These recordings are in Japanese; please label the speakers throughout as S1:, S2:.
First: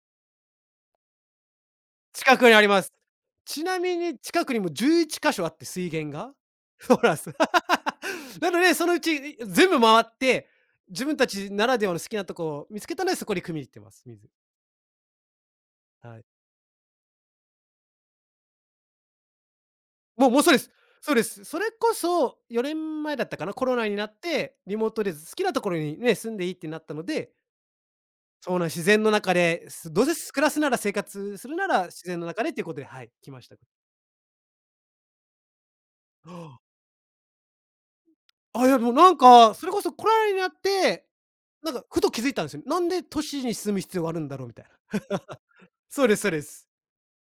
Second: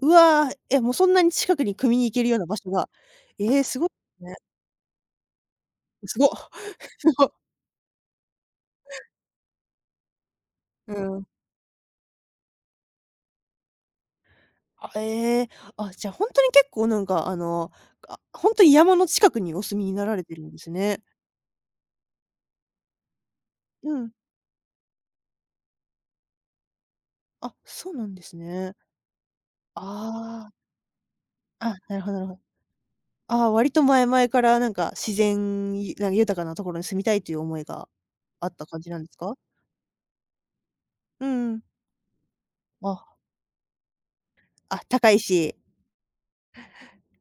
S1: うわ、え、もうそんなに近くに汲みに行けるよう
S2: 近
S1: な
S2: くに
S1: 場
S2: あり
S1: 所
S2: ま
S1: が。
S2: す。
S1: ええ、
S2: ち
S1: す
S2: な
S1: ご
S2: みに
S1: ね。
S2: 近くにも11か所あって、水源
S1: すご
S2: が。そ
S1: す
S2: うなんす。
S1: ご。
S2: なのでそのうち、全部回って、
S1: う
S2: 自分
S1: ん。
S2: たちならではの好きなとこ見つけたので、そこに汲みに行ってます、水。
S1: ええ、あ、じゃあ
S2: はい。
S1: ほんとに結構なんかあの、あ、ほんと山の近くにお住みになられ
S2: もう
S1: て
S2: も
S1: る
S2: う、
S1: ん
S2: そうで
S1: です
S2: す、
S1: ね。
S2: そうです。それこそ4年前だったかな、コロナ
S1: う
S2: にな
S1: ん。
S2: ってリモートで好きなところにね、住んでいいってなったので。
S1: あ、そうなんです
S2: そうな、
S1: ね。
S2: 自然の中で、
S1: あ
S2: すどうせ、す暮ら
S1: あ。
S2: すなら生活するな
S1: あ、
S2: ら
S1: なる
S2: 自
S1: ほどな
S2: 然
S1: る
S2: の
S1: ほ
S2: 中でということで、はい、来ま
S1: あ
S2: し
S1: あ、
S2: た。
S1: 割と前々からなんか、自然、な、
S2: あ
S1: 豊かな
S2: あ。
S1: 所に住みたいっていう思いがあっ
S2: あ、
S1: た
S2: いや
S1: 感じ
S2: もう
S1: なんで
S2: なん
S1: すか？
S2: か、それこそコロナになって、
S1: うん。
S2: なんかふと気づいたんすよ。なんで
S1: あ。
S2: 都市に住む必要があるんだろうみたいな。
S1: あ、高いし。
S2: そうですそうです。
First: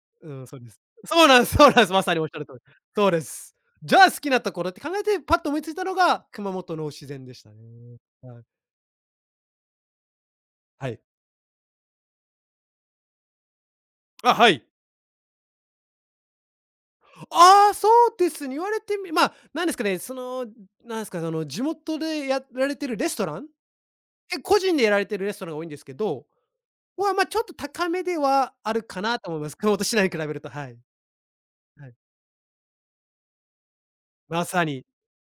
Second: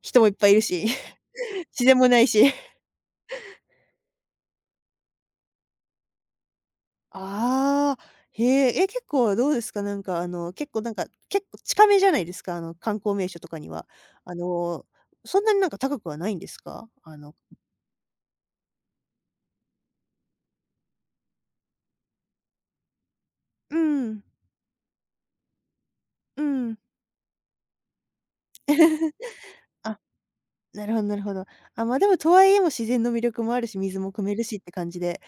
S1: 人もいっ
S2: う
S1: ぱ
S2: ん、
S1: いい
S2: そう
S1: る
S2: です。
S1: し。
S2: そうなんすそうな
S1: 自
S2: んす。
S1: 然
S2: ま
S1: も
S2: さ
S1: 無
S2: にお
S1: い
S2: っしゃる
S1: し。
S2: 通り。そうです。じゃあ好きなところって考えてパッと思いついたのが熊本の自然でした
S1: あ
S2: ね。
S1: あ。
S2: は
S1: へ
S2: い。
S1: え。え、結構どうですか？なんかあの、結構
S2: は
S1: なん
S2: い。
S1: か、結構近めじゃないですか、あの観光名所とかには。
S2: あ、
S1: あ
S2: はい。
S1: の、そんなになんか、高くはないんですか？あの
S2: ああ、そうですね、言われてみま、なんですかね、その、なんすかその、地元でやられてるレストラン、
S1: うん。
S2: え、個人でやられてるレストランが多いんですけど。
S1: うん。
S2: は、ま、ちょっと高めではあるかなと思います、熊本市
S1: あ、
S2: 内に比べると。はい。
S1: なるほどなるほど。ああ、
S2: は
S1: ま
S2: い。
S1: あ、でも、とはいえ、もう自然の魅力もあるし水も汲め
S2: ま
S1: るしっ
S2: さ
S1: て
S2: に。
S1: 感じで。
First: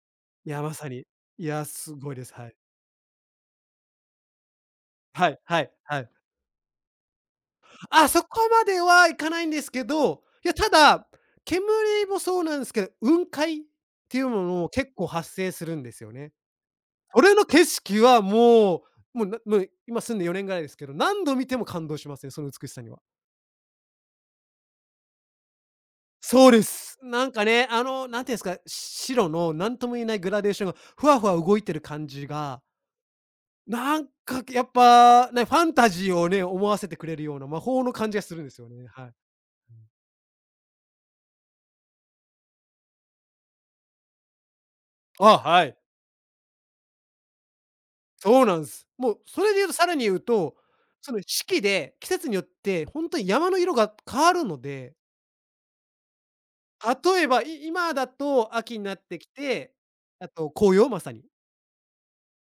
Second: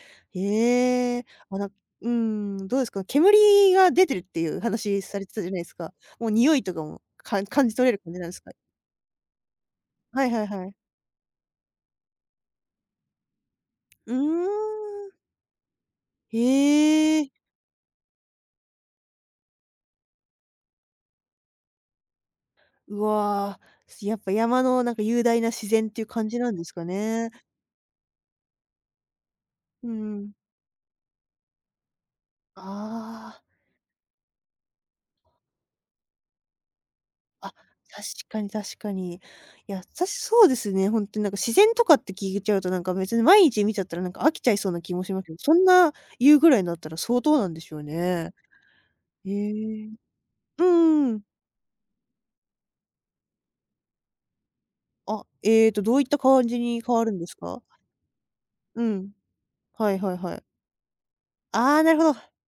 S2: いやまさに。
S1: ええ、
S2: い
S1: あ、
S2: や、
S1: なん
S2: す
S1: うー
S2: ごいです、はい。
S1: ん、どうですか、煙が出てるっていう話され
S2: は
S1: て
S2: い
S1: たじゃな
S2: は
S1: いで
S2: い
S1: すか。
S2: はい。
S1: もうにおいとかも、か感じ取れる
S2: あ、
S1: 感じ
S2: そ
S1: なんです
S2: こ
S1: か？
S2: まではいかないんですけど、
S1: はいはい
S2: いや
S1: は
S2: た
S1: い。
S2: だ、煙もそうなんすけど、雲海っ
S1: うー
S2: ていうのも結
S1: ん。
S2: 構発生するんですよね。
S1: へ
S2: こ
S1: え。
S2: れの景色はもう、もう、な、ま、今住んで４年ぐらいですけど何度見ても感動しますね、その美しさには。
S1: うわ、やっぱ山のなんか雄大な自然っていう感じ
S2: そう
S1: なんで
S2: で
S1: すか
S2: す。な
S1: ね。
S2: んかね、あのなんていうんすか、し白のなん
S1: う
S2: とも言えないグ
S1: ん。
S2: ラデーションがふわふわ動いてる感じが
S1: ああ。
S2: なんかやっぱね、ファンタジーをね、思わせてくれるような
S1: あ、
S2: 魔法の
S1: 確
S2: 感じがす
S1: か
S2: るん
S1: に
S2: ですよ
S1: 確
S2: ね、
S1: か
S2: はい。
S1: に。や、さ、そうですね、ほんっとになんか自然とかって聞いちゃうと、なんか別に毎日見ちゃったらなんか飽きちゃいそうな気もしますけ
S2: あ、
S1: ど、そん
S2: はい。
S1: な言うぐらいなったら相当なんでしょうね。
S2: そうなんす。もう
S1: へ
S2: それで言うと、さ
S1: え。
S2: らに言うと、
S1: うん
S2: そ
S1: う
S2: の
S1: ん。
S2: 四季で季節によって、ほんと山の色が変わるので。
S1: あ、ええと、どういった感じに変わるん
S2: 例
S1: で
S2: え
S1: す
S2: ば、
S1: か？
S2: い今だと秋
S1: う
S2: になっ
S1: ん、
S2: てきて、
S1: はいはい
S2: あ
S1: はい。
S2: と紅葉まさに。
S1: ああ、なるほど。